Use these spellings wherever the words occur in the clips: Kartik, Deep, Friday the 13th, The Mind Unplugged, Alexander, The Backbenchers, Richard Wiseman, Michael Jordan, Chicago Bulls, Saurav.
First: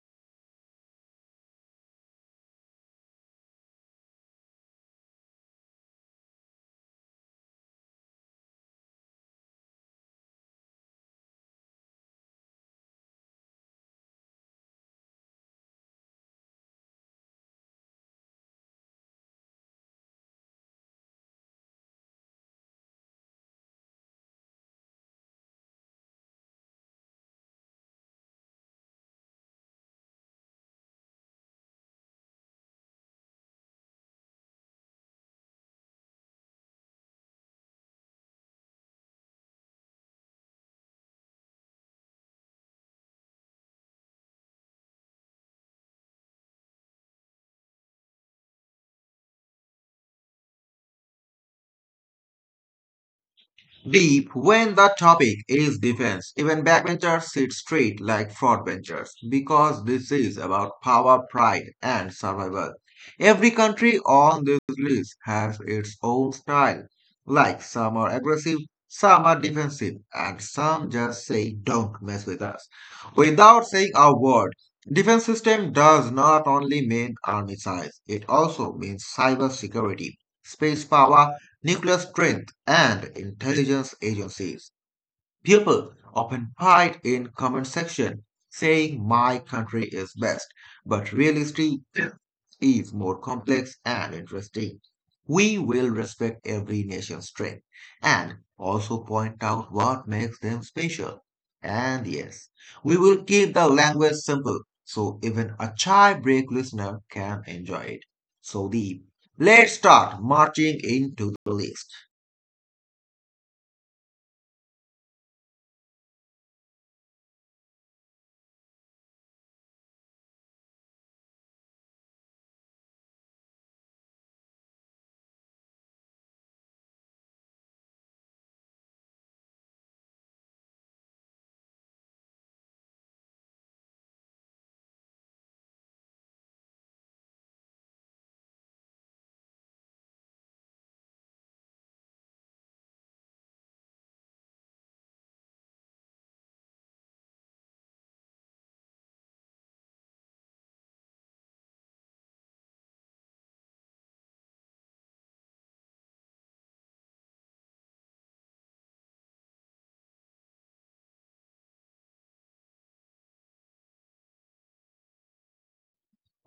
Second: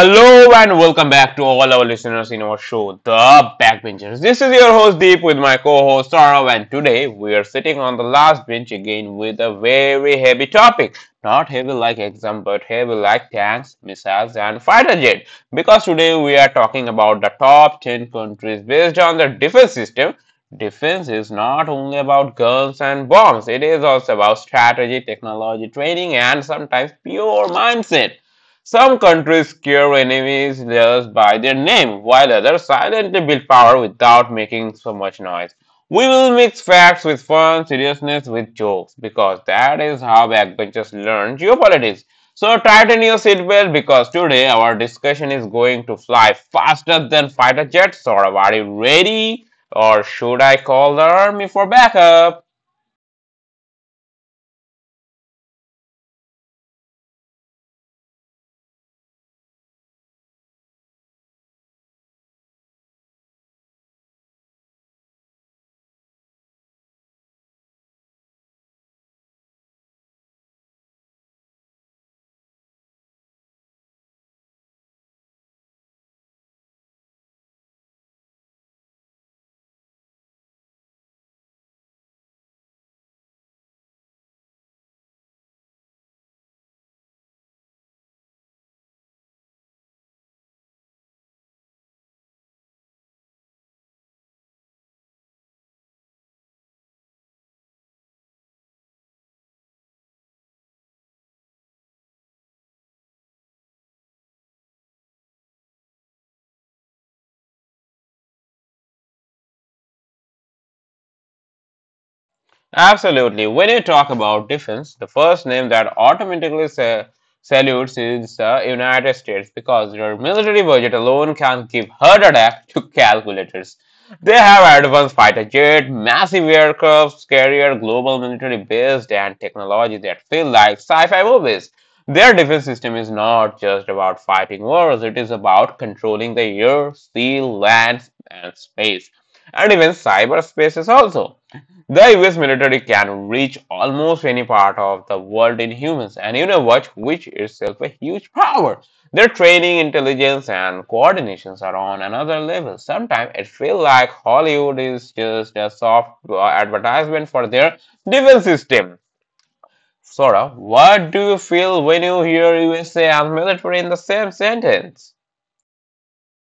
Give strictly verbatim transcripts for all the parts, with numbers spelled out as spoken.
Hello and welcome back to all our listeners in our show, The Backbenchers. This is your host Deep with my co-host Saurav, and today we are sitting on the last bench again with a very heavy topic. Not heavy like exam, but heavy like tanks, missiles, and fighter jet. Because today we are talking about the top ten countries based on their defense system. Defense is not only about guns and bombs, it is also about strategy, technology, training, and sometimes pure mindset. Some countries scare enemies just by their name, while others silently build power without making so much noise. We will mix facts with fun, seriousness with jokes, because that is how backbenchers learn geopolitics. So tighten your seatbelt because today our discussion is going to fly faster than fighter jets. Or are you ready? Or should I call the army for backup? Deep when the topic is defense. Even backbenchers sit straight like frontbenchers because this is about power, pride, and survival. Every country on this list has its own style. Like some are aggressive, some are defensive, and some just say, don't mess with us. Without saying a word, defense system does not only mean army size, it also means cyber security, space power, nuclear strength, and intelligence agencies. People often fight in comment section saying my country is best, but reality is more complex and interesting. We will respect every nation's strength and also point out what makes them special. And yes, we will keep the language simple so even a chai break listener can enjoy it. So deep. Let's start marching into the list. Absolutely. When you talk about defense, the first name that automatically sa- salutes is the United States because their military budget alone can give heart attack to calculators. They have advanced fighter jet, massive aircrafts, carrier, global military base, and technology that feel like sci-fi movies. Their defense system is not just about fighting wars; it is about controlling the air, sea, land, and space, and even cyberspace is also. The U S military can reach almost any part of the world in humans and you know what, which itself a huge power. Their training, intelligence and coordinations are on another level. Sometimes it feels like Hollywood is just a soft uh, advertisement for their defense system. Sora, what do you feel when you hear U S A and military in the same sentence?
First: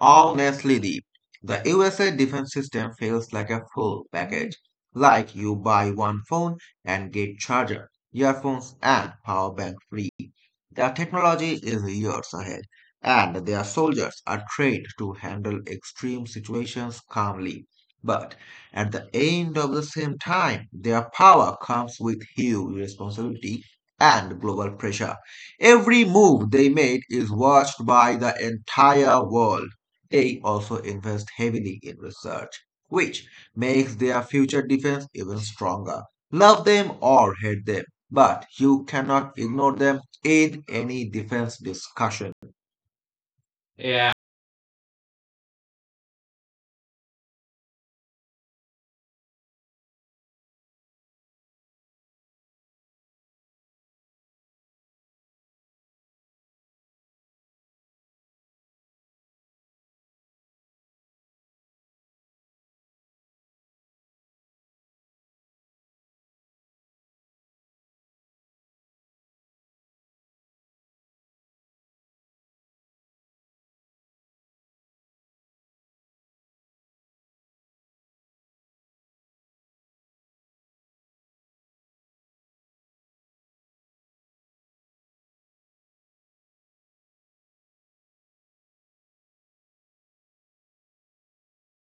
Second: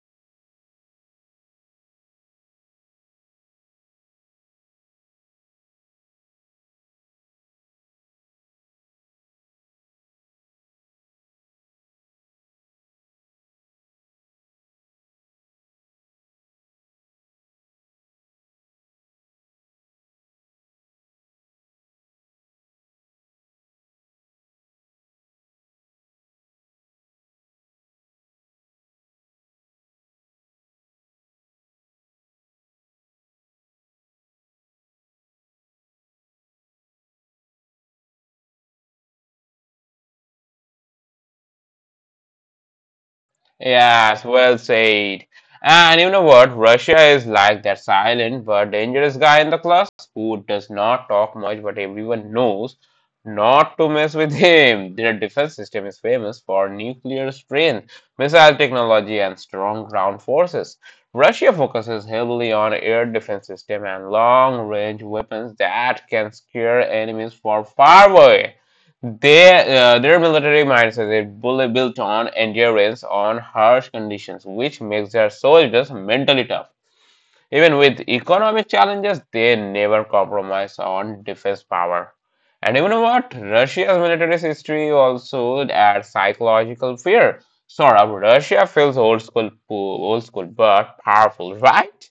Honestly, Deep, the U S A defense system feels like a full package. Like you buy one phone and get charger, earphones, and power bank free. Their technology is years ahead, and their soldiers are trained to handle extreme situations calmly. But at the end of the same time, their power comes with huge responsibility and global pressure. Every move they made is watched by the entire world. They also invest heavily in research, which makes their future defense even stronger. Love them or hate them, but you cannot ignore them in any defense discussion. Yes, well said. And you know what? Russia is like that silent but dangerous guy in the class who does not talk much, but everyone knows not to mess with him. Their defense system is famous for nuclear strength, missile technology, and strong ground forces. Russia focuses heavily on air defense system and long-range weapons that can scare enemies from far away. Their, uh, their military mindset is bull- built on endurance on harsh conditions, which makes their soldiers mentally tough. Even with economic challenges, they never compromise on defense power. And even what Russia's military history also adds psychological fear. Sort of, Russia feels old school, old school, but powerful, right?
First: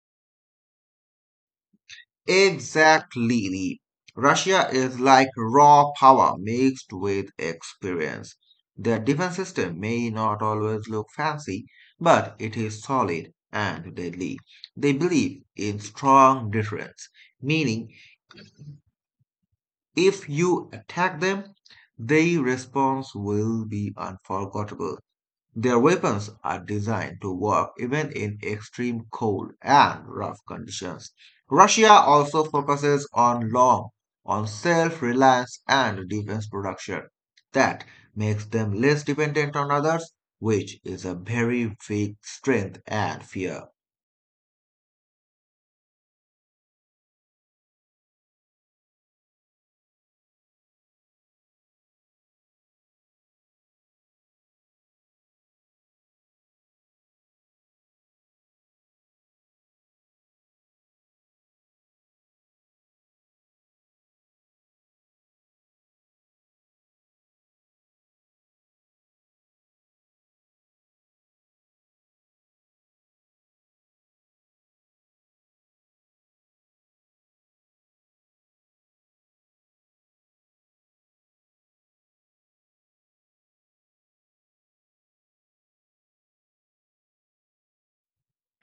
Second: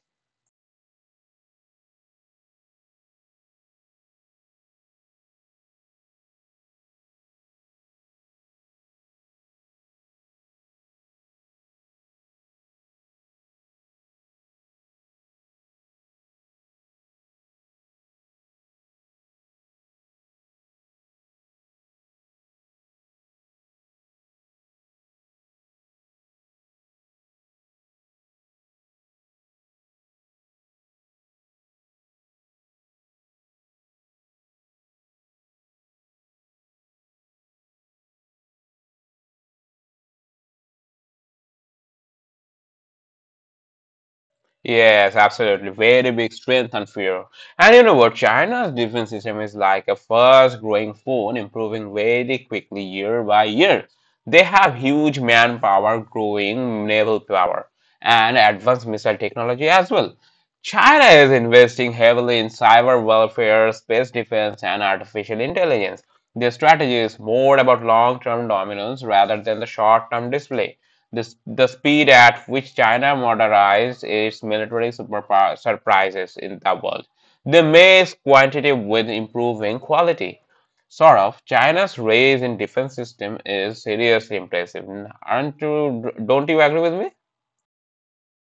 Exactly. Russia is like raw power mixed with experience. Their defense system may not always look fancy, but it is solid and deadly. They believe in strong deterrence, meaning if you attack them, their response will be unforgettable. Their weapons are designed to work even in extreme cold and rough conditions. Russia also focuses on long, on self-reliance and defense production. That makes them less dependent on others, which is a very big strength and fear. Yes, absolutely. Very big strength and fear. And you know what? China's defense system is like a fast growing phone, improving very quickly year by year. They have huge manpower, growing naval power, and advanced missile technology as well. China is investing heavily in cyber warfare, space defense, and artificial intelligence. Their strategy is more about long term dominance rather than the short term display. This, the speed at which China modernized its military superpower surprises in the world. They mixed quantity with improving quality. Sort of, China's rise in defense system is seriously impressive. Aren't you, don't you agree with me?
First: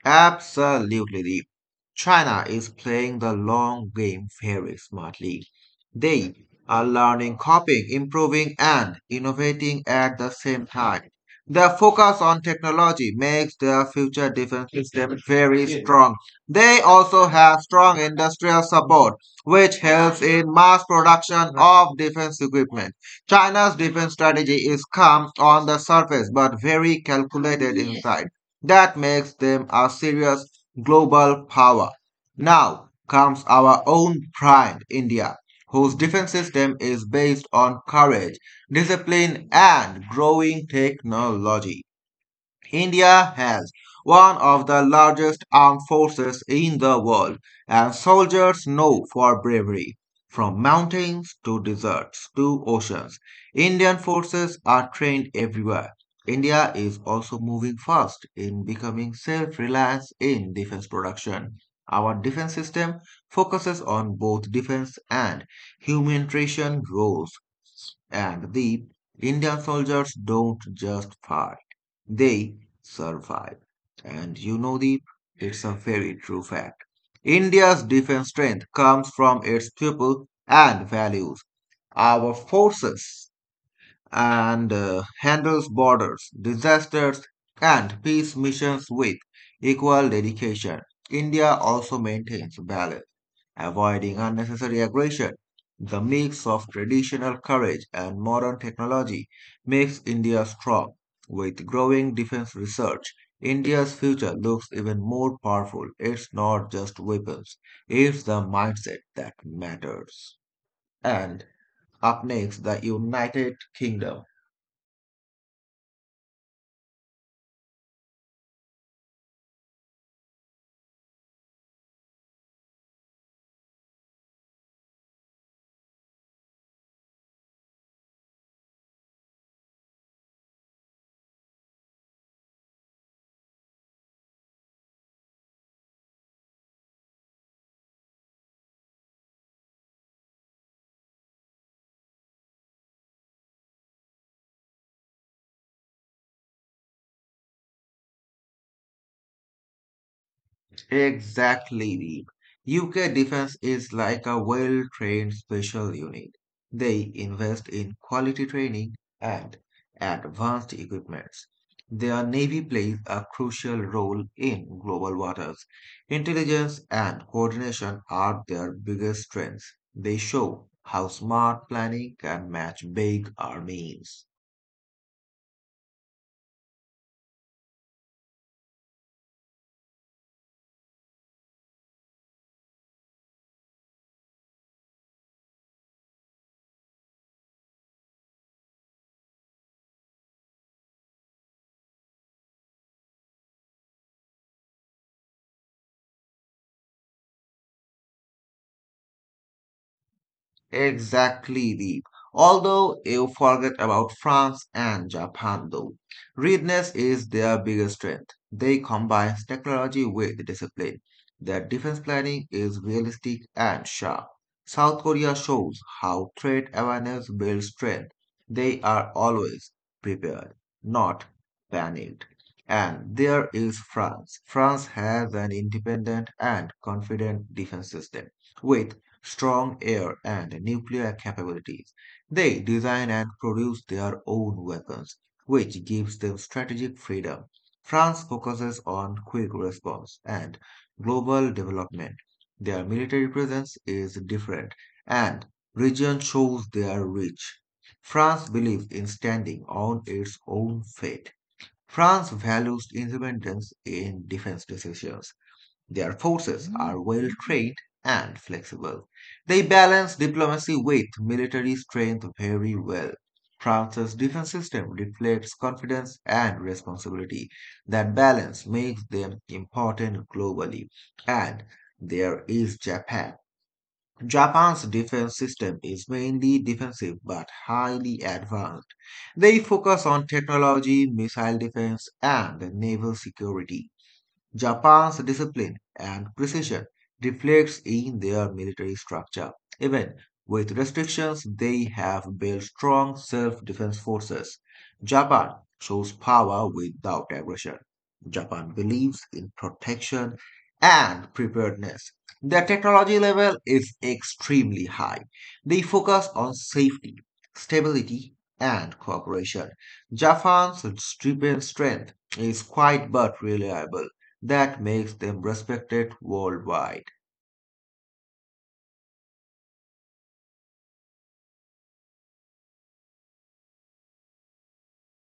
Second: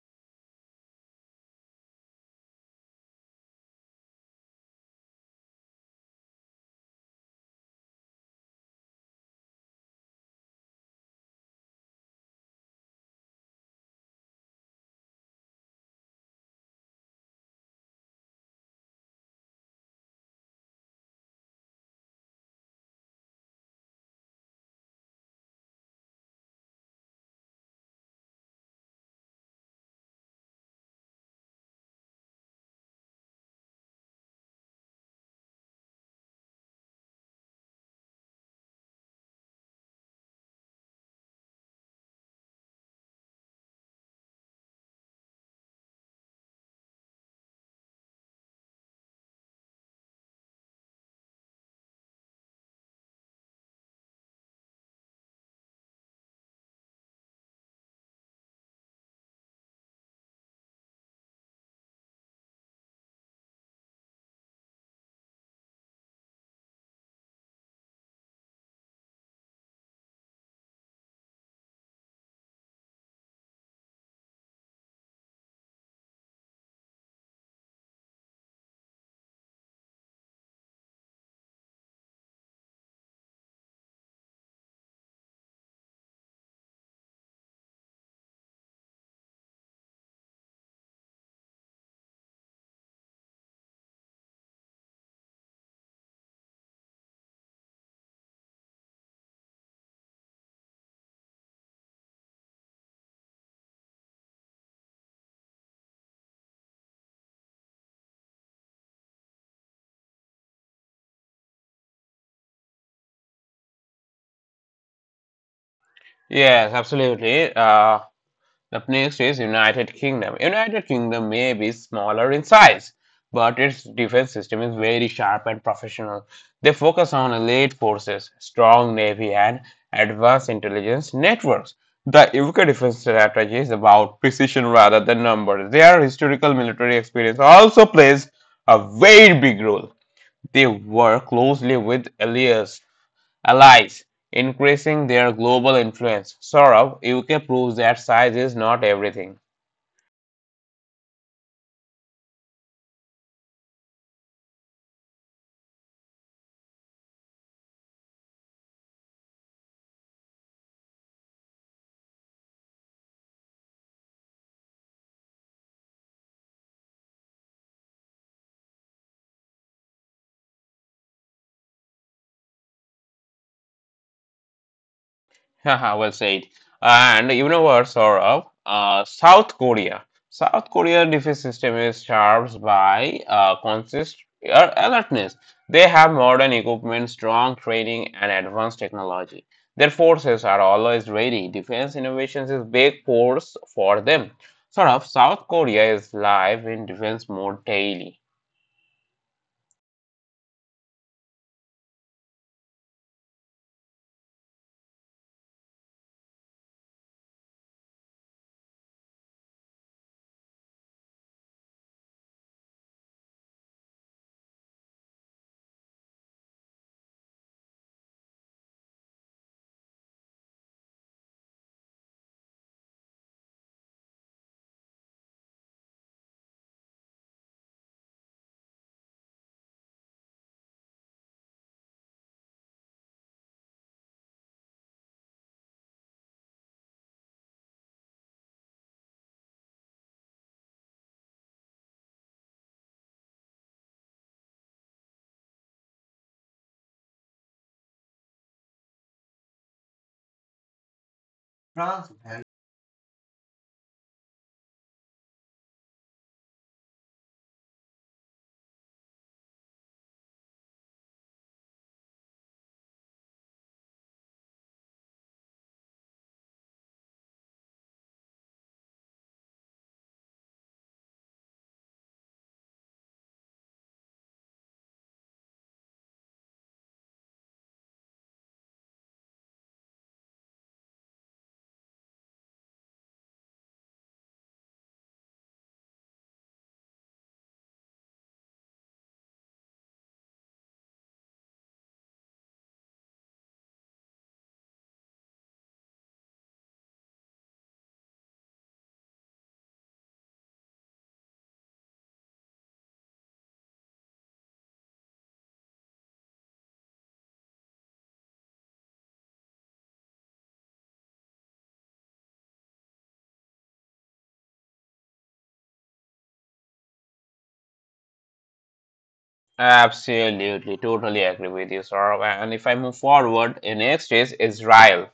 Absolutely. China is playing the long game very smartly. They are learning, copying, improving, and innovating at the same time. Their focus on technology makes their future defense system very strong. They also have strong industrial support, which helps in mass production of defense equipment. China's defense strategy is calm on the surface but very calculated inside. That makes them a serious global power. Now comes our own pride, India, whose defense system is based on courage, discipline, and growing technology. India has one of the largest armed forces in the world, and soldiers know for bravery. From mountains to deserts to oceans, Indian forces are trained everywhere. India is also moving fast in becoming self reliant in defense production. Our defense system focuses on both defense and humanitarian roles. And the Indian soldiers don't just fight, they survive. And you know, the it's a very true fact. India's defense strength comes from its people and values. Our forces and uh, handles borders, disasters, and peace missions with equal dedication. India also maintains balance, avoiding unnecessary aggression. The mix of traditional courage and modern technology makes India strong. With growing defense research, India's future looks even more powerful. It's not just weapons, it's the mindset that matters. And up next, the United Kingdom. Yes, absolutely. Uh, The next is United Kingdom. United Kingdom may be smaller in size, but its defense system is very sharp and professional. They focus on elite forces, strong navy, and advanced intelligence networks. The U K defense strategy is about precision rather than numbers. Their historical military experience also plays a very big role. They work closely with allies allies, increasing their global influence. Saurabh, U K proves that size is not everything. Exactly, Deep. U K Defence is like a well-trained special unit. They invest in quality training and advanced equipments. Their navy plays a crucial role in global waters. Intelligence and coordination are their biggest strengths. They show how smart planning can match big armies. Haha, well said. And you know what, Saurabh? Uh, South Korea. South Korea defense system is charged by uh, consist uh, alertness. They have modern equipment, strong training, and advanced technology. Their forces are always ready. Defense innovations is big force for them. Sort of, South Korea is live in defense mode daily. Exactly, Deep. Although you forget about France and Japan, though. Readiness is their biggest strength. They combine technology with discipline. Their defense planning is realistic and sharp. South Korea shows how threat awareness builds strength. They are always prepared, not panicked. And there is France. France has an independent and confident defense system with strong air and nuclear capabilities. They design and produce their own weapons, which gives them strategic freedom. France focuses on quick response and global development. Their military presence is different, and region shows their reach. France believes in standing on its own feet. France values independence in defense decisions. Their forces are well trained and flexible. They balance diplomacy with military strength very well. France's defense system reflects confidence and responsibility. That balance makes them important globally. And there is Japan. Japan's defense system is mainly defensive but highly advanced. They focus on technology, missile defense, and naval security. Japan's discipline and precision reflects in their military structure. Even with restrictions, they have built strong self-defense forces. Japan shows power without aggression. Japan believes in protection and preparedness. Their technology level is extremely high. They focus on safety, stability, and cooperation. Japan's defense strength is quiet but reliable that makes them respected worldwide. Absolutely, totally agree with you, Saurabh. And if I move forward, the next is Israel.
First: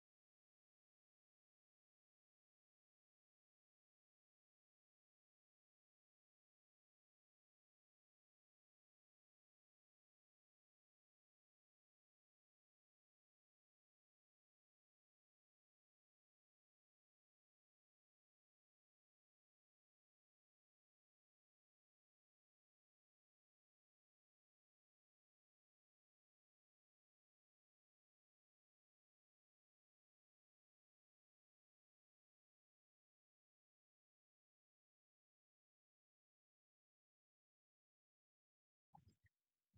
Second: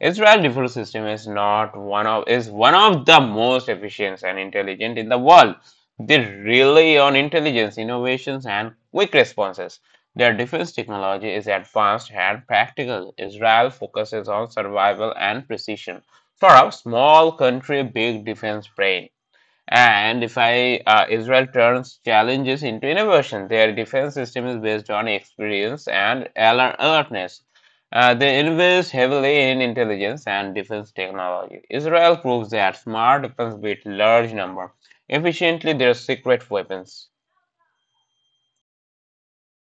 Israel defense system is not one of is one of the most efficient and intelligent in the world. They rely on intelligence, innovations, and quick responses. Their defense technology is advanced and practical. Israel focuses on survival and precision. For a small country, big defense brain. And if I uh, Israel turns challenges into innovation, their defense system is based on experience and al- alertness. Uh, they invest heavily in intelligence and defense technology. Israel proves that smart weapons beat large number efficiently their secret weapons.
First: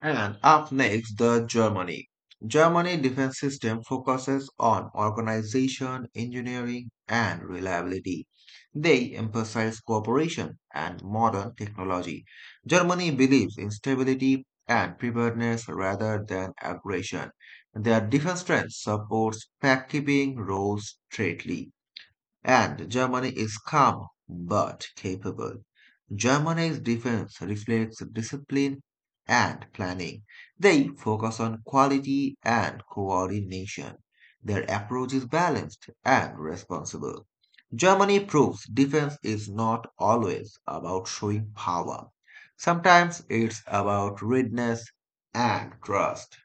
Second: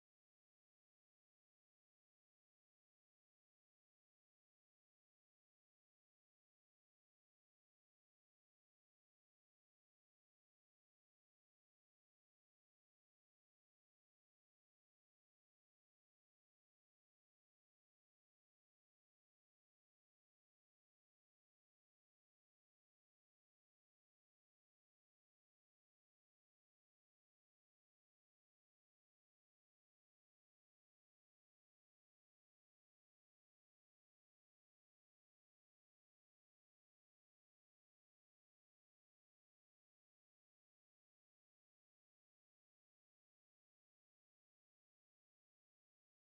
And up next, the Germany. Germany defense system focuses on organization, engineering, and reliability. They emphasize cooperation and modern technology. Germany believes in stability and preparedness rather than aggression. Their defense strength supports pact-keeping roles straightly. And Germany is calm but capable. Germany's defense reflects discipline and planning. They focus on quality and coordination. Their approach is balanced and responsible. Germany proves defense is not always about showing power. Sometimes it's about readiness and trust.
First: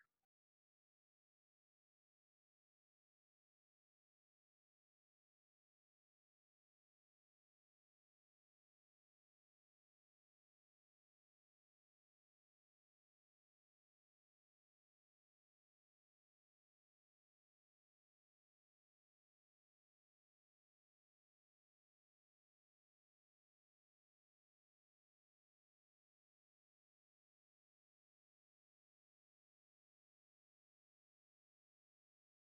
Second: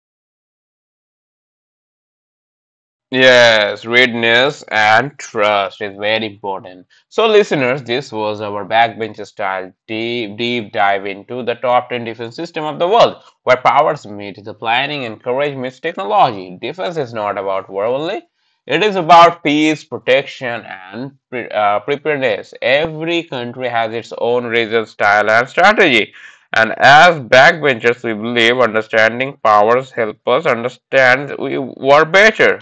Yes, readiness and trust is very important. So, listeners, this was our backbench style deep, deep dive into the top ten defense system of the world, where powers meet the planning and courage meets technology. Defense is not about war only; it is about peace, protection, and pre- uh, preparedness. Every country has its own region, style, and strategy. And as backbenchers, we believe understanding powers help us understand we war better.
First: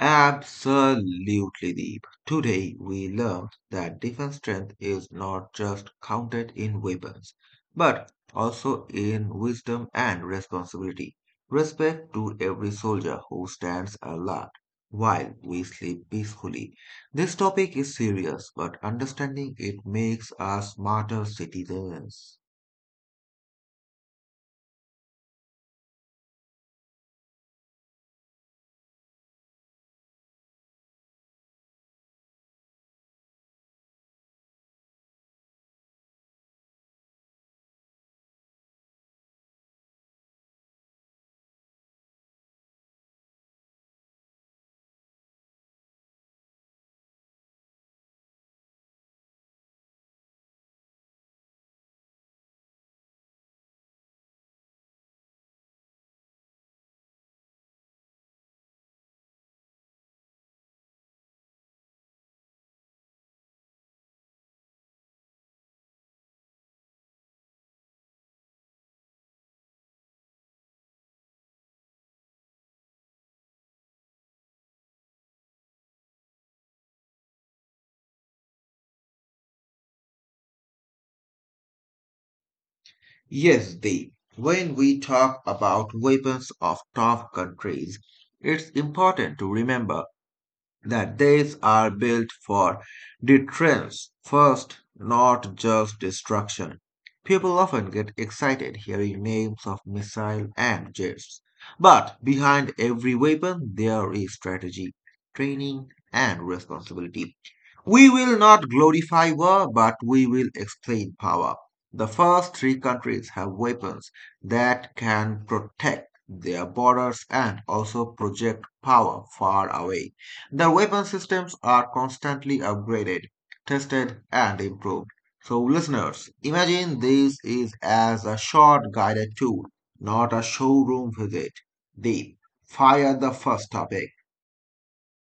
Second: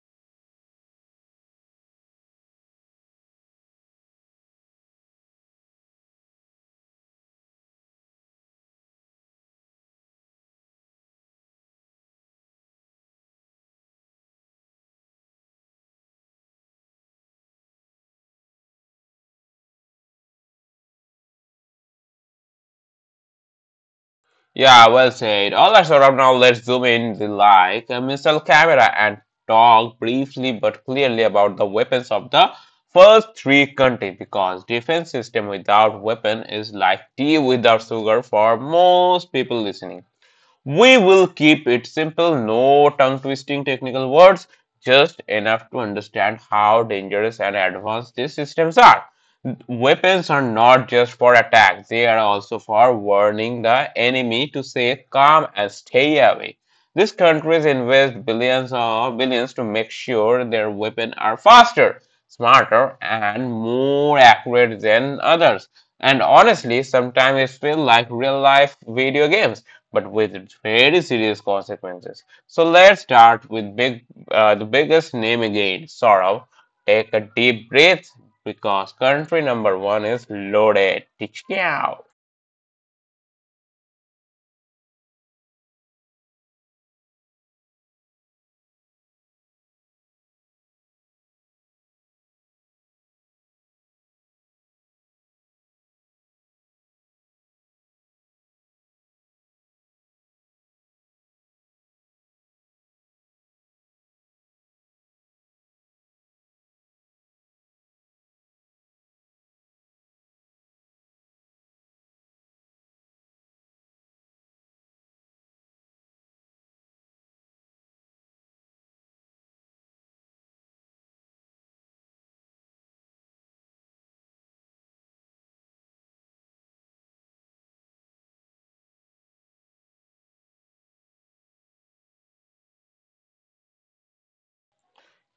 Absolutely deep. Today, we learned that defense strength is not just counted in weapons, but also in wisdom and responsibility. Respect to every soldier who stands alert while we sleep peacefully. This topic is serious, but understanding it makes us smarter citizens. Yeah, well said. All right, Saurabh, now let's zoom in the like a missile camera and talk briefly but clearly about the weapons of the first three countries because defense system without weapon is like tea without sugar for most people listening. We will keep it simple, no tongue twisting technical words, just enough to understand how dangerous and advanced these systems are. Weapons are not just for attack, they are also for warning the enemy to stay calm and stay away. These countries invest billions or billions to make sure their weapons are faster, smarter, and more accurate than others. And honestly, sometimes it feels like real life video games, but with very serious consequences. So let's start with big, uh, the biggest name again, Sorrow. Take a deep breath because country number one is loaded. Tichkau. Yes, Deep. When we talk about weapons of tough countries, it's important to remember that these are built for deterrence first, not just destruction. People often get excited hearing names of missile and jets. But behind every weapon, there is strategy, training, and responsibility. We will not glorify war, but we will explain power. The first three countries have weapons that can protect their borders and also project power far away. The weapon systems are constantly upgraded, tested, and improved. So, listeners, imagine this is as a short guided tour, not a showroom visit. Deep. Fire the first topic.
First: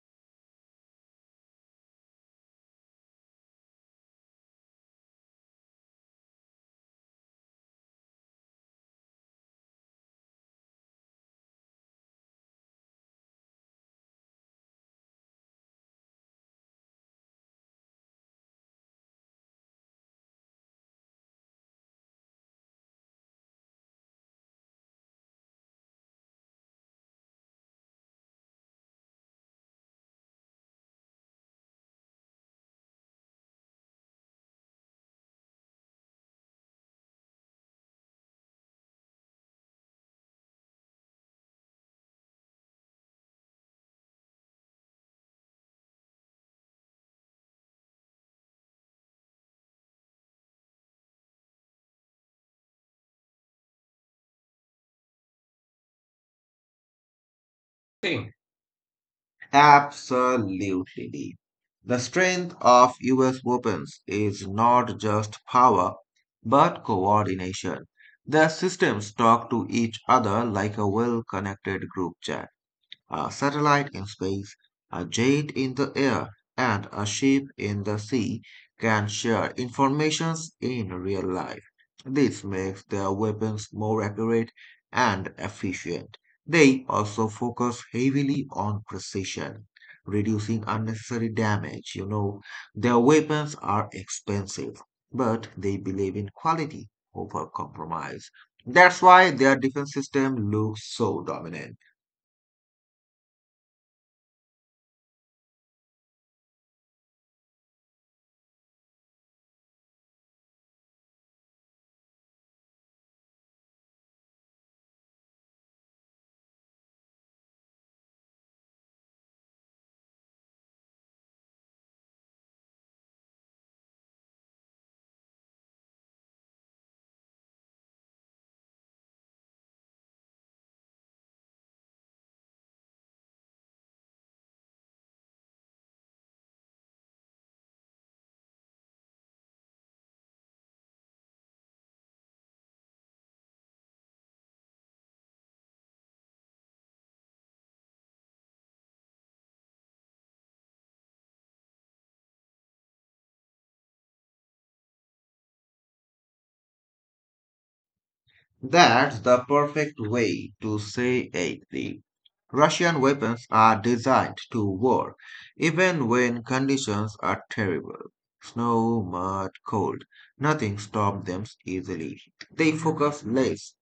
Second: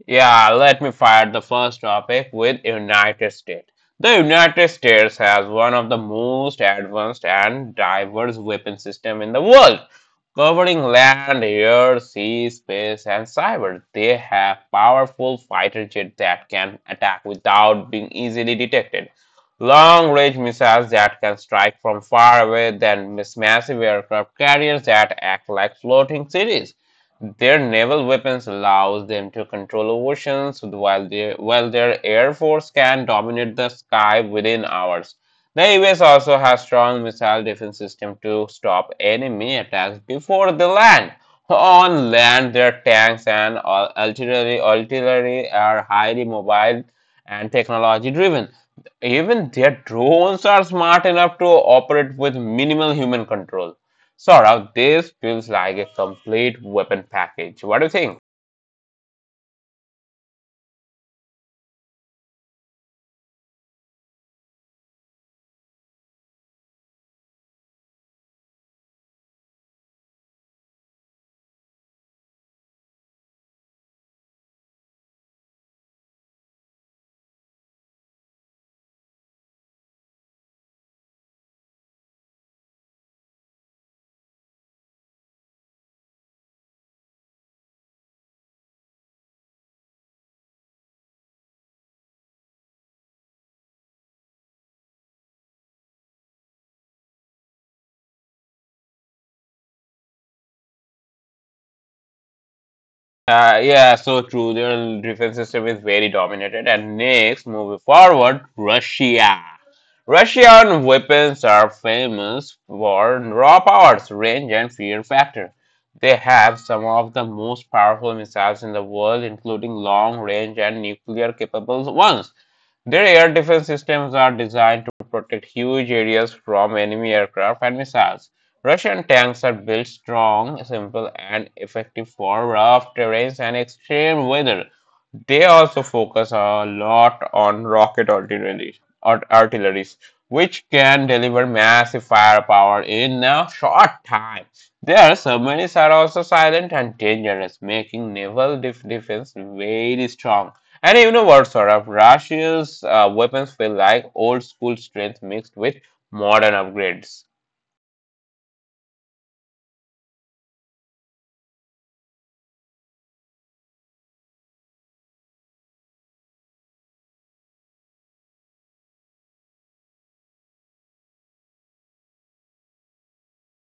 Yeah, let me fire the first topic with United States. The United States has one of the most advanced and diverse weapon system in the world, covering land, air, sea, space, and cyber. They have powerful fighter jets that can attack without being easily detected, long-range missiles that can strike from far away, then miss massive aircraft carriers that act like floating cities their naval weapons allows them to control oceans while their while their air force can dominate the sky within hours. The U S also has strong missile defense system to stop enemy attacks before they land. On land, their tanks and ar- artillery artillery are highly mobile and technology driven. Even their drones are smart enough to operate with minimal human control. Saurav, this feels like a complete weapon package. What do you think? Absolutely deep. The strength of U S weapons is not just power, but coordination. Their systems talk to each other like a well connected group chat. A satellite in space, a jet in the air, and a ship in the sea can share information in real life. This makes their weapons more accurate and efficient. They also focus heavily on precision, reducing unnecessary damage. You know, their weapons are expensive, but they believe in quality over compromise. That's why their defense system looks so dominant. Uh, yeah, so true. Their defense system is very dominated. And next, moving forward, Russia. Russian weapons are famous for raw powers, range, and fear factor. They have some of the most powerful missiles in the world, including long range and nuclear capable ones. Their air defense systems are designed to protect huge areas from enemy aircraft and missiles. Russian tanks are built strong, simple, and effective for rough terrains and extreme weather. They also focus a lot on rocket artillery, art- artilleries, which can deliver massive firepower in a short time. Their submarines are also silent and dangerous, making naval def- defense very strong. And you know what, sort of Russia's uh, weapons feel like old school strength mixed with modern upgrades. That's the perfect way to say it. The Russian weapons are designed to work even when conditions are terrible. Snow, mud, cold. Nothing stops them easily. They focus less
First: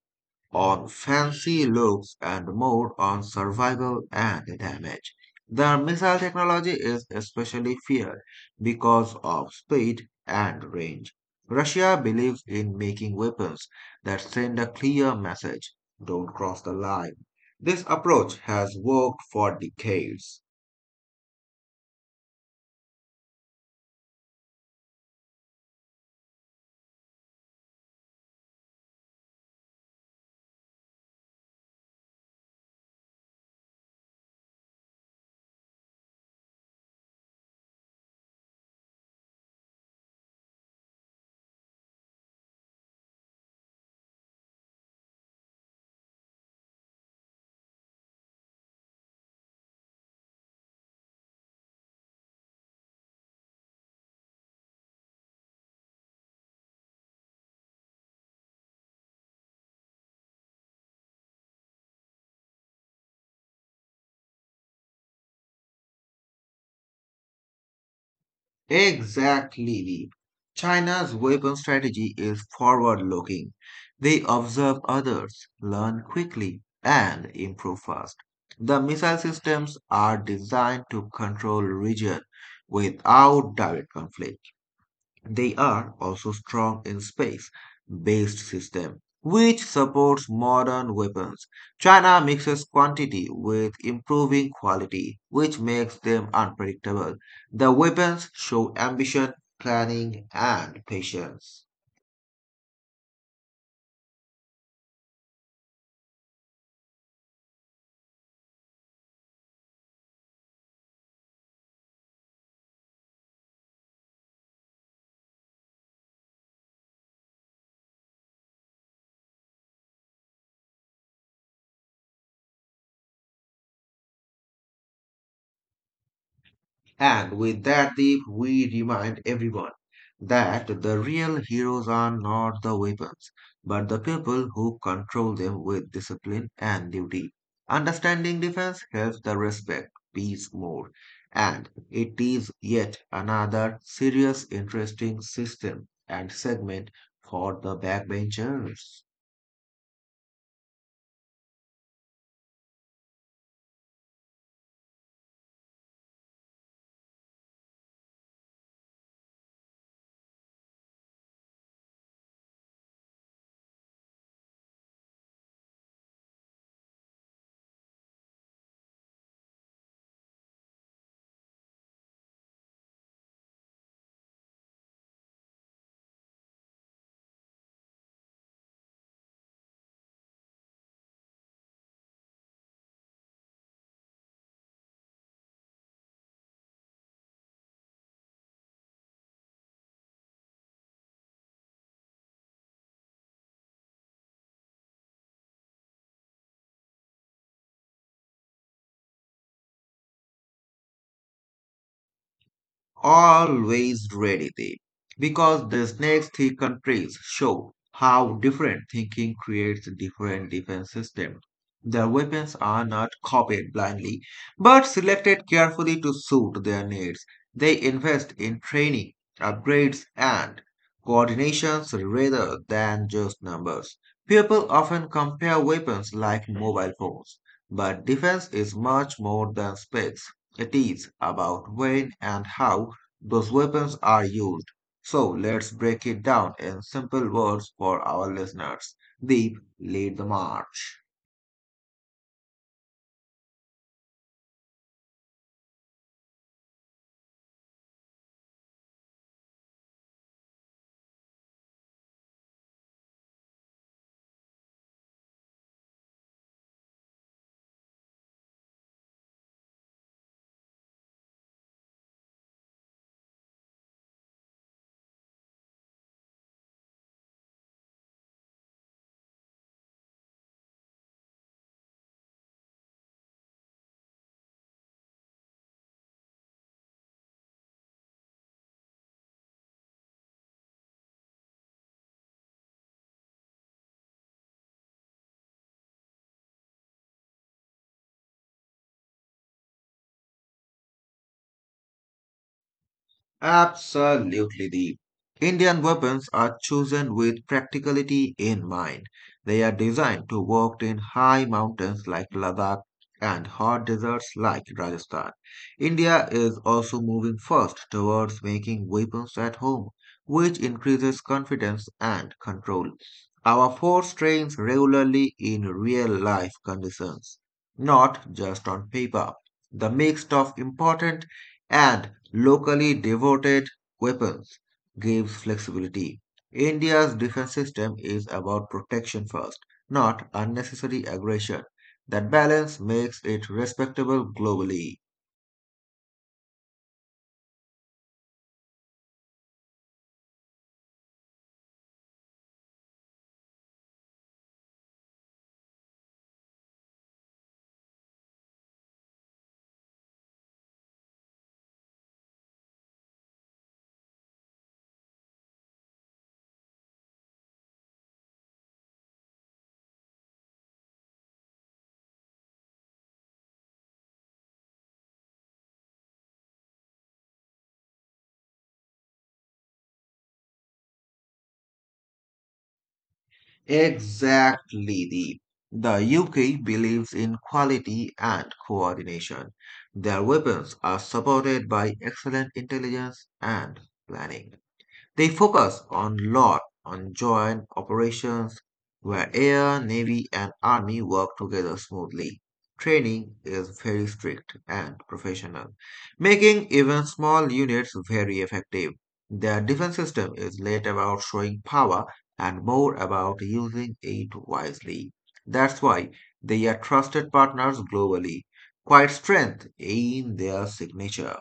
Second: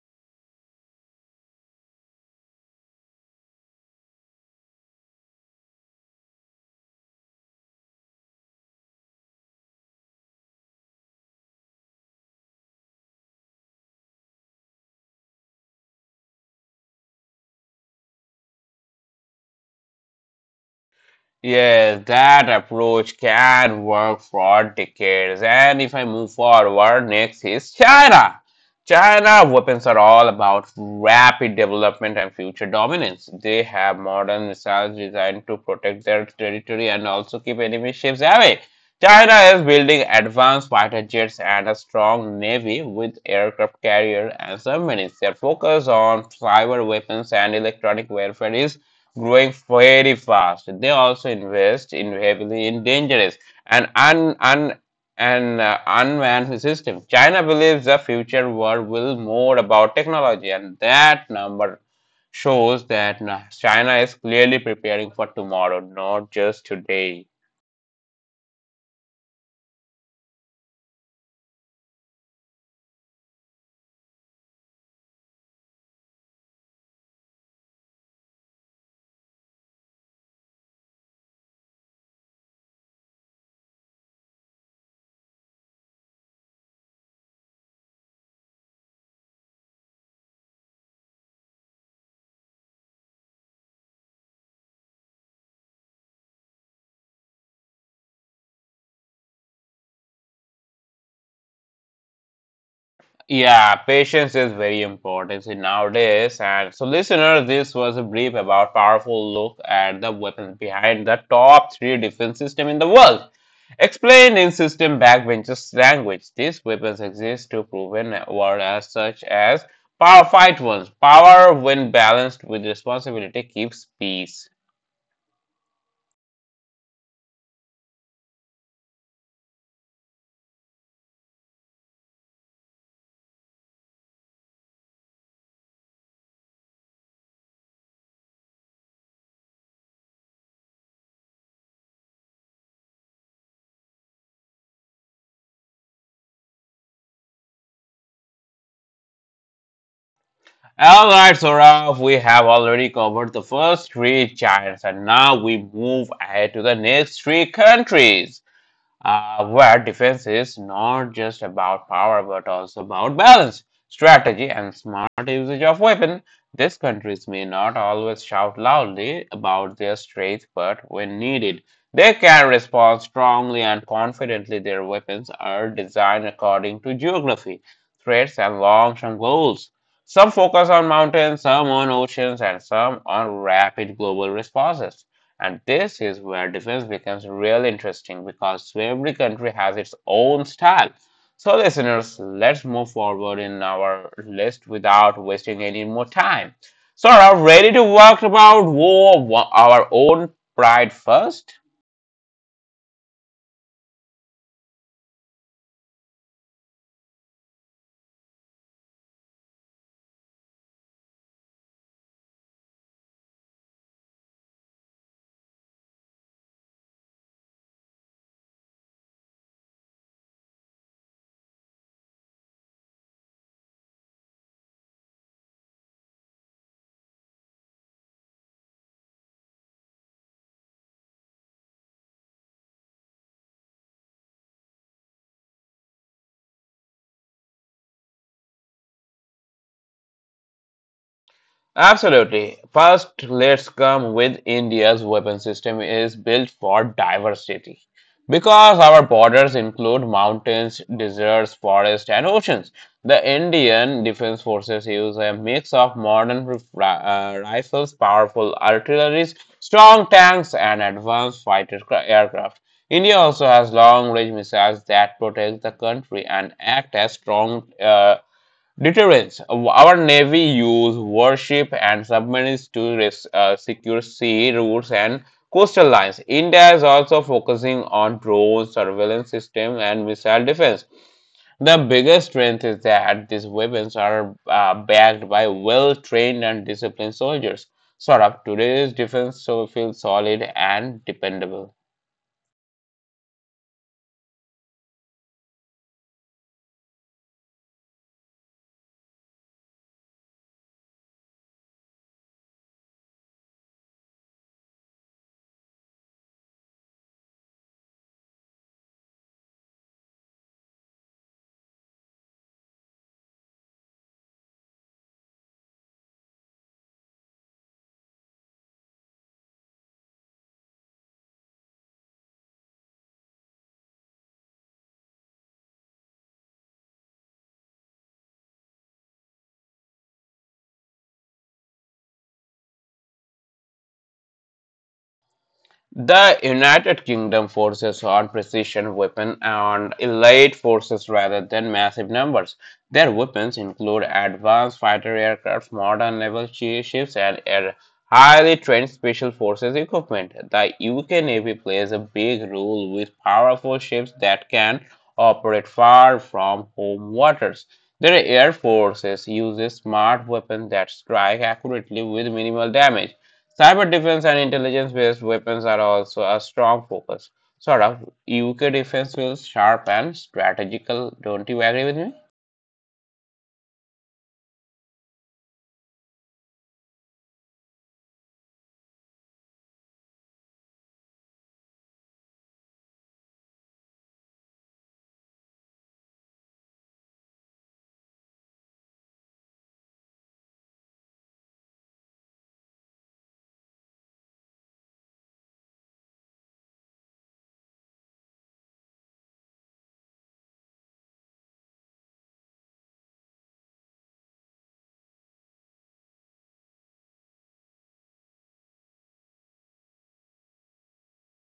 on fancy looks and more on survival and damage. The missile technology is especially feared because of speed and range. Russia believes in making weapons that send a clear message don't cross the line. This approach has worked for decades. Yes, that approach can work for decades. And if I move forward, next is China. China weapons are all about rapid development and future dominance. They have modern missiles designed to protect their territory and also keep enemy ships away. China is building advanced fighter jets and a strong navy with aircraft carrier and submarines. Their focus on cyber weapons and electronic warfare is growing very fast. They also invest in heavily in dangerous and un, un, and uh, unmanned systems. China believes the future world will more about technology, and that number shows that na- China is clearly preparing for tomorrow, not just today. Exactly. China's weapon strategy is forward looking. They observe others, learn quickly, and improve fast. The missile systems are designed to control region without direct conflict. They are also strong in space-based systems, which supports modern weapons. China mixes quantity with improving quality, which makes them unpredictable. The weapons show ambition, planning, and patience. Yeah, patience is very important in nowadays. And so, listener, this was a brief about powerful look at the weapons behind the top three defense system in the world. Explained in system backbenchers language, these weapons exist to proven world as such as power fight ones. Power, when balanced with responsibility, keeps peace. And with that, Deep, we remind everyone that the real heroes are not the weapons, but the people who control them with discipline and duty. Understanding defense helps the respect peace more, and it is yet another serious, interesting system and segment for the backbenchers. All right, Saurav, we have already covered the first three giants, and now we move ahead to the next three countries. Uh, where defense is not just about power but also about balance, strategy, and smart usage of weapon. These countries may not always shout loudly about their strength, but when needed, they can respond strongly and confidently. Their weapons are designed according to geography, threats, and long term goals. Some focus on mountains, some on oceans, and some on rapid global responses. And this is where defense becomes real interesting because every country has its own style. So, listeners, let's move forward in our list without wasting any more time. So, are you ready to talk about war, wa- our own pride first? Always ready there because these next three countries show how different thinking creates different defense systems. Their weapons are not copied blindly but selected carefully to suit their needs. They invest in training, upgrades, and coordinations rather than just numbers. People often compare weapons like mobile phones, but defense is much more than specs. It is about when and how those weapons are used. So let's break it down in simple words for our listeners. Deep, lead the march. Absolutely. First, let's come with India's weapon system is built for diversity. Because our borders include mountains, deserts, forests, and oceans, the Indian Defense Forces use a mix of modern rif- ri- uh, rifles, powerful artillery, strong tanks, and advanced fighter cra- aircraft. India also has long range missiles that protect the country and act as strong uh, deterrence. Our Navy use warship and submarines to res- uh, secure sea routes and coastal lines. India is also focusing on drone surveillance system and missile defense. The biggest strength is that these weapons are uh, backed by well-trained and disciplined soldiers. Sort of today's defense so feels solid and dependable. Absolutely, the Indian weapons are chosen with practicality in mind. They are designed to work in high mountains like Ladakh and hot deserts like Rajasthan. India is also moving fast towards making weapons at home, which increases confidence and control. Our force trains regularly in real life conditions, not just on paper. The mix of important and locally devoted weapons gives flexibility. India's defense system is about protection first, not unnecessary aggression. That balance makes it respectable globally. The United Kingdom forces on precision weapons and elite forces rather than massive numbers. Their weapons include advanced fighter aircraft, modern naval shi- ships, and air- highly trained special forces equipment. The U K Navy plays a big role with powerful ships that can operate far from home waters. Their air forces uses smart weapons that strike accurately with minimal damage. Cyber defense and intelligence based weapons are also a strong focus. Sort of, U K defense feels sharp and strategical. Don't you agree with me? Exactly, the The U K believes in quality and coordination. Their weapons are supported by excellent intelligence and planning. They focus on lot on joint operations where air, navy, and army work together smoothly. Training is very strict and professional, making even small units very effective. Their defense system is less about showing power and more about using it wisely. That's why they are trusted partners globally. Quite strength in their signature.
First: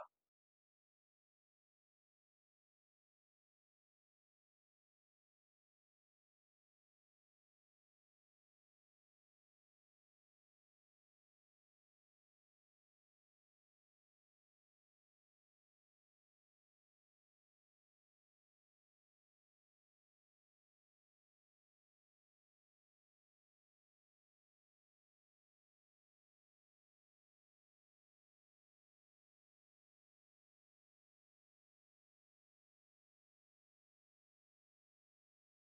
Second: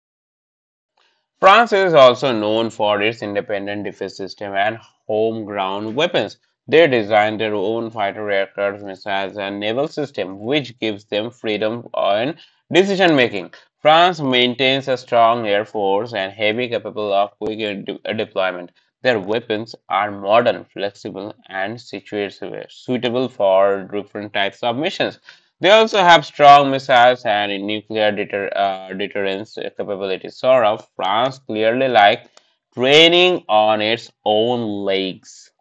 France is also known for its independent defense system and homegrown weapons. They design their own fighter aircraft, missiles, and naval system, which gives them freedom in decision making. France maintains a strong air force and heavy capable of quick de- deployment. Their weapons are modern, flexible, and situated suitable for different types of missions. They also have strong missiles and nuclear deter, uh, deterrence capabilities. Sort of France clearly like training on its own legs.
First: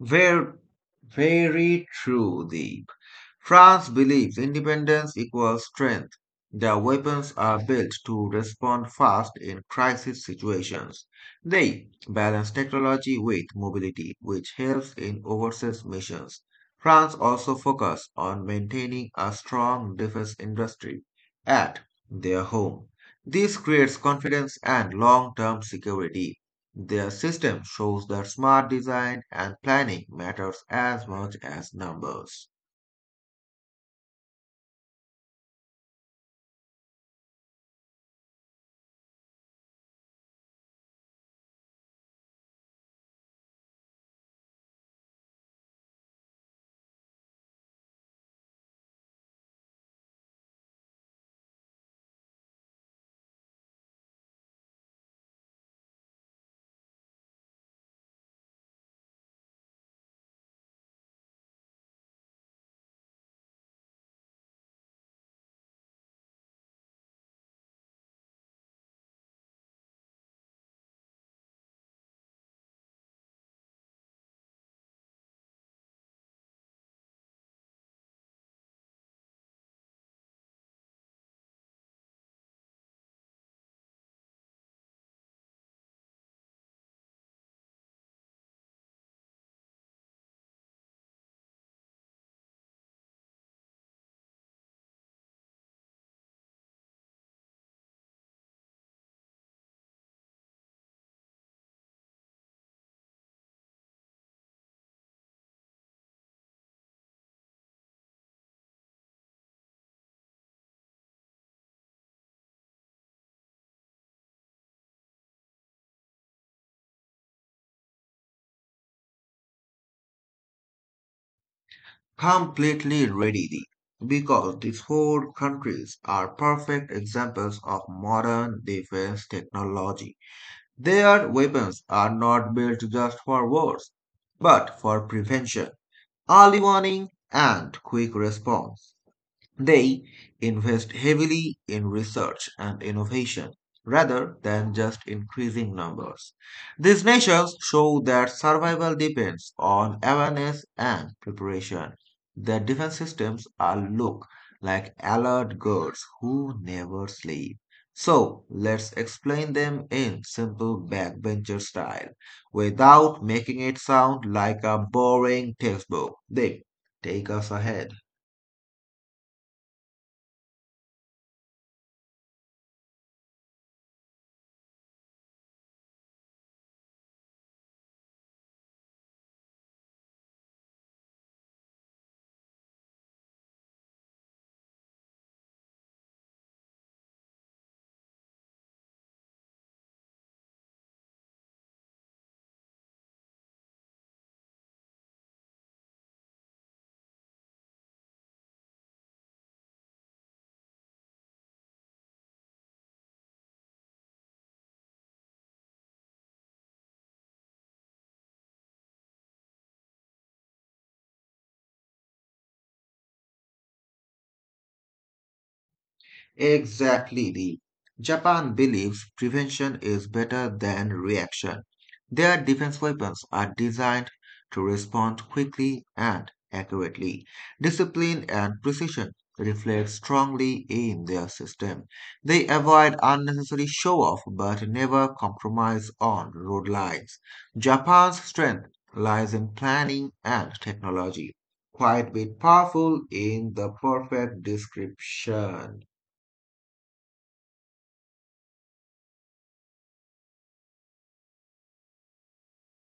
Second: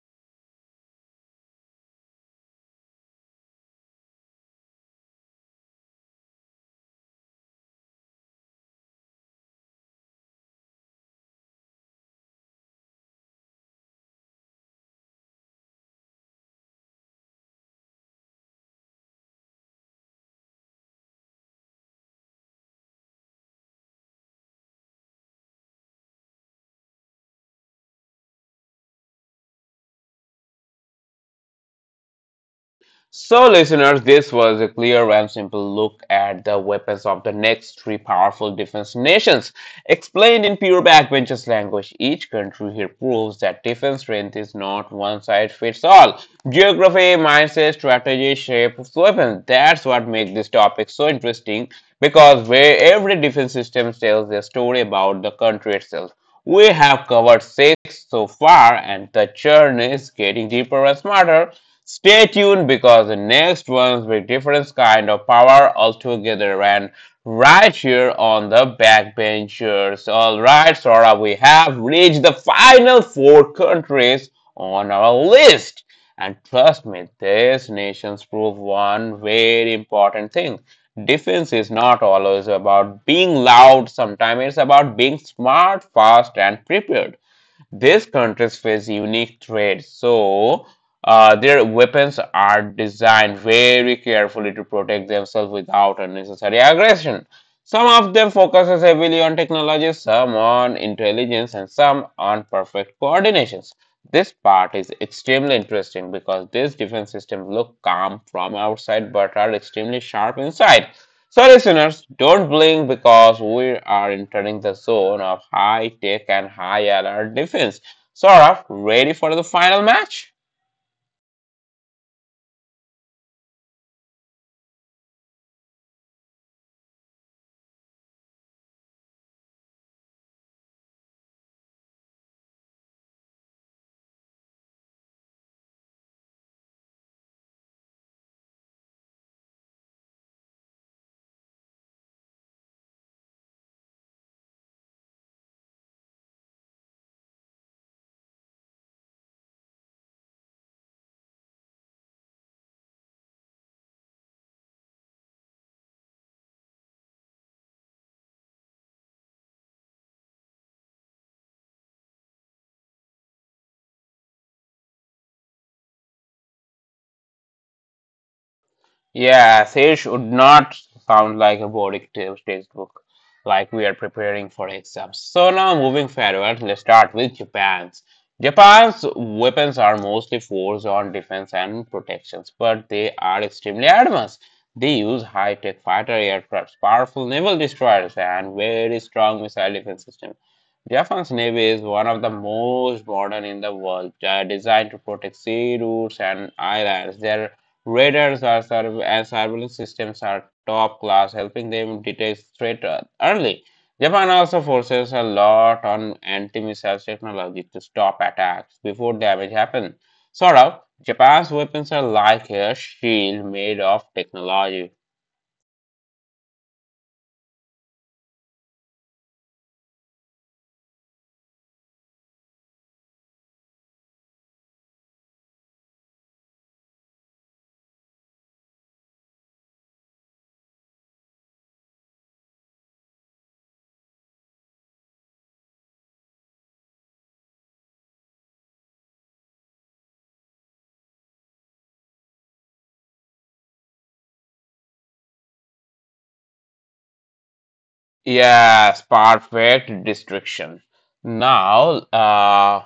Ver- Very true, Deep. France believes independence equals strength. Their weapons are built to respond fast in crisis situations. They balance technology with mobility, which helps in overseas missions. France also focuses on maintaining a strong defense industry at their home. This creates confidence and long-term security. Their system shows that smart design and planning matters as much as numbers. So, listeners, this was a clear and simple look at the weapons of the next three powerful defense nations. Explained in pure backbenchers language, each country here proves that defense strength is not one size fits all. Geography, mindset, strategy, shape of weapons. That's what makes this topic so interesting because where every defense system tells a story about the country itself. We have covered six so far, and the journey is getting deeper and smarter. Stay tuned because the next ones with different kind of power altogether and right here on the backbenchers. Alright, Sora, we have reached the final four countries on our list. And trust me, these nations prove one very important thing. Defense is not always about being loud, sometimes it's about being smart, fast, and prepared. These countries face unique trade, so uh, their weapons are designed very carefully to protect themselves without unnecessary aggression. Some of them focuses heavily on technology, some on intelligence, and some on perfect coordinations. This part is extremely interesting because this defense system look calm from outside but are extremely sharp inside. So, listeners, don't blink because we are entering the zone of high tech and high alert defense. Saurabh, ready for the final match? Completely readily, because these four countries are perfect examples of modern defense technology. Their weapons are not built just for wars, but for prevention, early warning, and quick response. They invest heavily in research and innovation rather than just increasing numbers. These nations show that survival depends on awareness and preparation. Their defense systems are look like alert girls who never sleep. So let's explain them in simple backbencher style without making it sound like a boring textbook. They take us ahead. Yeah, Sage would not sound like a boring t- textbook, like we are preparing for exams. So now moving forward, let's start with Japan's. Japan's weapons are mostly focused on defense and protections, but they are extremely advanced. They use high-tech fighter aircrafts, powerful naval destroyers, and very strong missile defense system. Japan's navy is one of the most modern in the world, uh, designed to protect sea routes and islands. Their radars are surv- and surveillance systems are top class, helping them detect threat uh, early. Japan also forces a lot on anti-missile technology to stop attacks before damage happens. Sort of, Japan's weapons are like a shield made of technology. Exactly, Lee. Japan believes prevention is better than reaction. Their defense weapons are designed to respond quickly and accurately. Discipline and precision reflect strongly in their system. They avoid unnecessary show off but never compromise on road lines. Japan's strength lies in planning and technology. Quite bit powerful in the perfect description. Yes, perfect destruction. Now, uh,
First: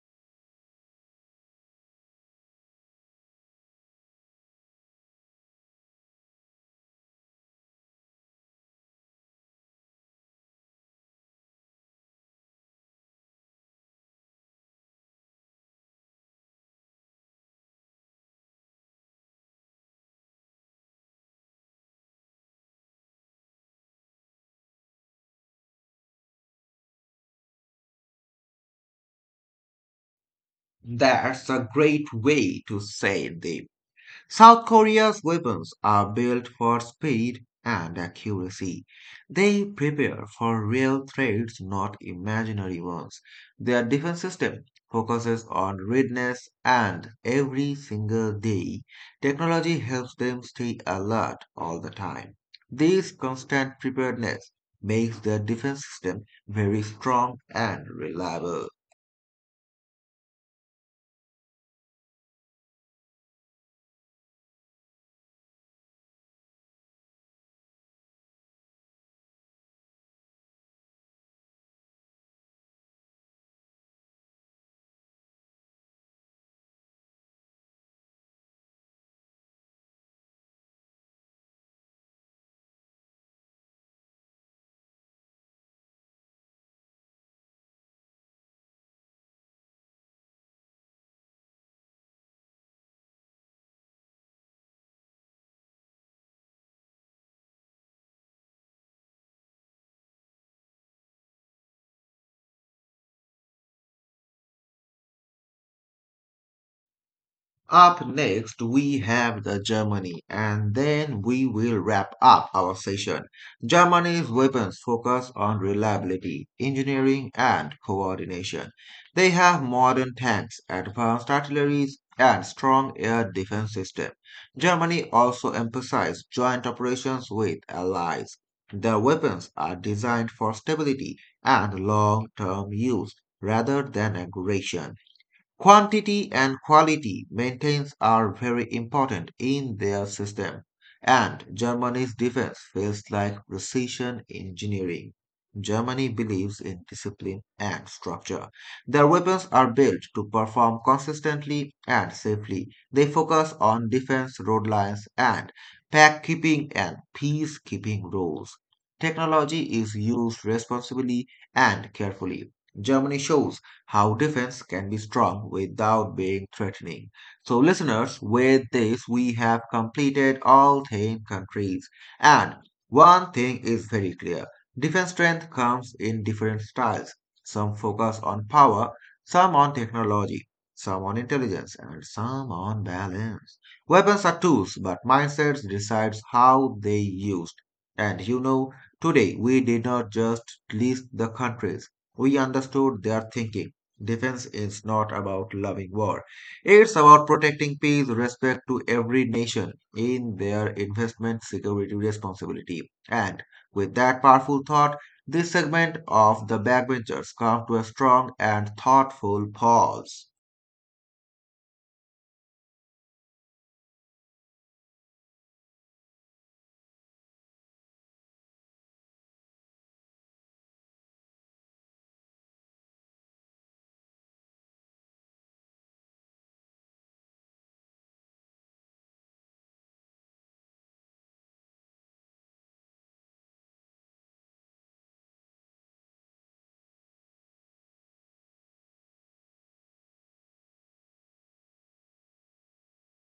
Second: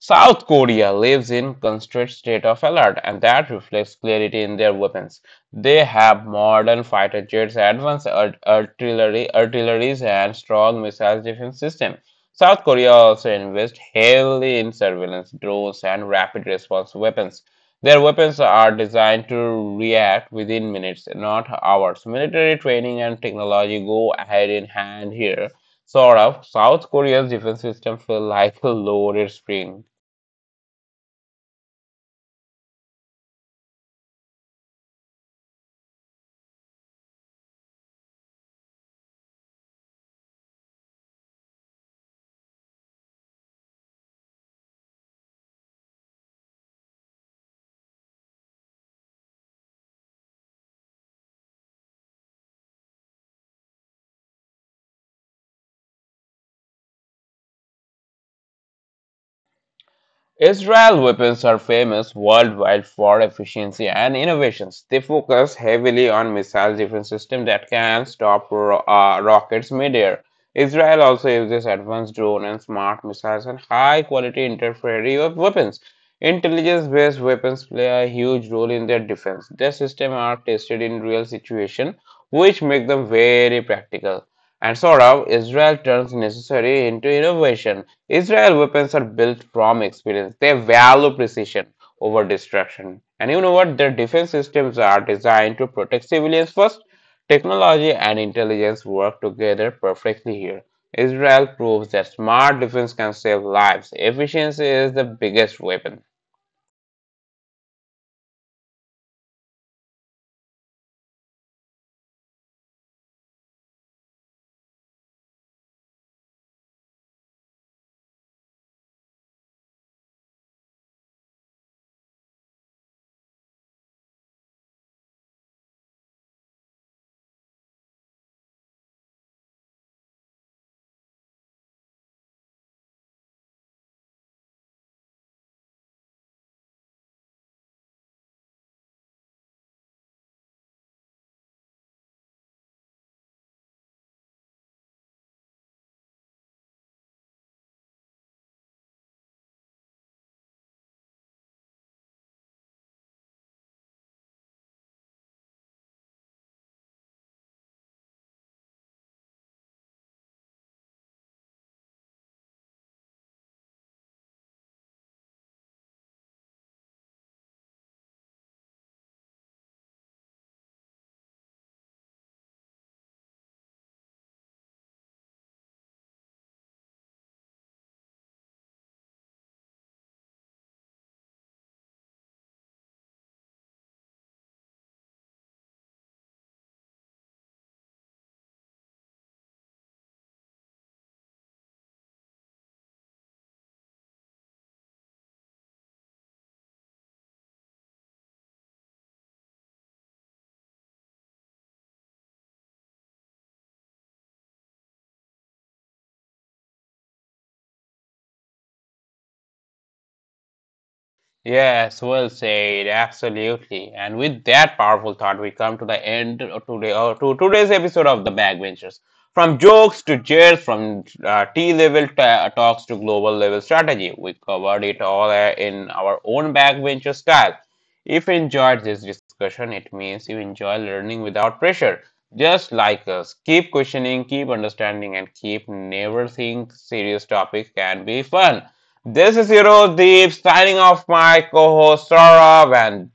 South Korea lives in constant state of alert, and that reflects clarity in their weapons. They have modern fighter jets, advanced art- artillery, artilleries, and strong missile defense system. South Korea also invests heavily in surveillance drones and rapid response weapons. Their weapons are designed to react within minutes, not hours. Military training and technology go hand in hand here. Sort of, South Korea's defense system feels like a loaded spring. That's a great way to say them. South Korea's weapons are built for speed and accuracy. They prepare for real threats, not imaginary ones. Their defense system focuses on readiness, and every single day, technology helps them stay alert all the time. This constant preparedness makes their defense system very strong and reliable. Israel Weapons are famous worldwide for efficiency and innovations. They focus heavily on missile defense systems that can stop ro- uh, rockets midair. Israel also uses advanced drone and smart missiles and high-quality interference weapons. Intelligence-based weapons play a huge role in their defense. Their systems are tested in real situations, which make them very practical. And sort of, Israel turns necessary into innovation. Israel weapons are built from experience. They value precision over destruction. And you know what? Their defense systems are designed to protect civilians first. Technology and intelligence work together perfectly here. Israel proves that smart defense can save lives. Efficiency is the biggest weapon. Up next, we have the Germany, and then we will wrap up our session. Germany's weapons focus on reliability, engineering, and coordination. They have modern tanks, advanced artillery, and strong air defense system. Germany also emphasizes joint operations with allies. Their weapons are designed for stability and long-term use rather than aggression. Quantity and quality maintains are very important in their system, and Germany's defense feels like precision engineering. Germany believes in discipline and structure. Their weapons are built to perform consistently and safely. They focus on defense road lines and pack keeping and peacekeeping roles. Technology is used responsibly and carefully. Germany shows how defense can be strong without being threatening. So, listeners, with this, we have completed all ten countries. And one thing is very clear defense strength comes in different styles. Some focus on power, some on technology, some on intelligence, and some on balance. Weapons are tools, but mindsets decides how they used. And you know, today we did not just list the countries, we understood their thinking. Defense is not about loving war. It's about protecting peace, respect to every nation in their investment security responsibility. And with that powerful thought, this segment of the backbenchers come to a strong and thoughtful pause. Yes, well said. Absolutely. And with that powerful thought, we come to the end of today or to today's episode of The Backbenchers. From jokes to cheers, from uh, T-level ta- talks to global level strategy, we covered it all uh, in our own backbencher style. If you enjoyed this discussion, it means you enjoy learning without pressure. Just like us, keep questioning, keep understanding, and keep never think serious topics can be fun. This is Eurodeep signing off my co-host Saurav and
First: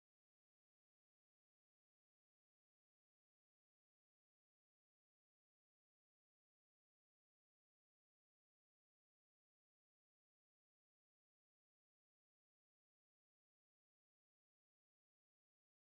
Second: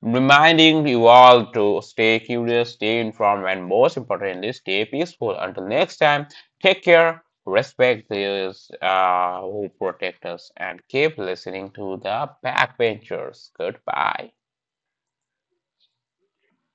reminding you all to stay curious, stay informed, and most importantly, stay peaceful. Until next time, take care, respect those uh, who protect us, and keep listening to the backbenchers. Goodbye.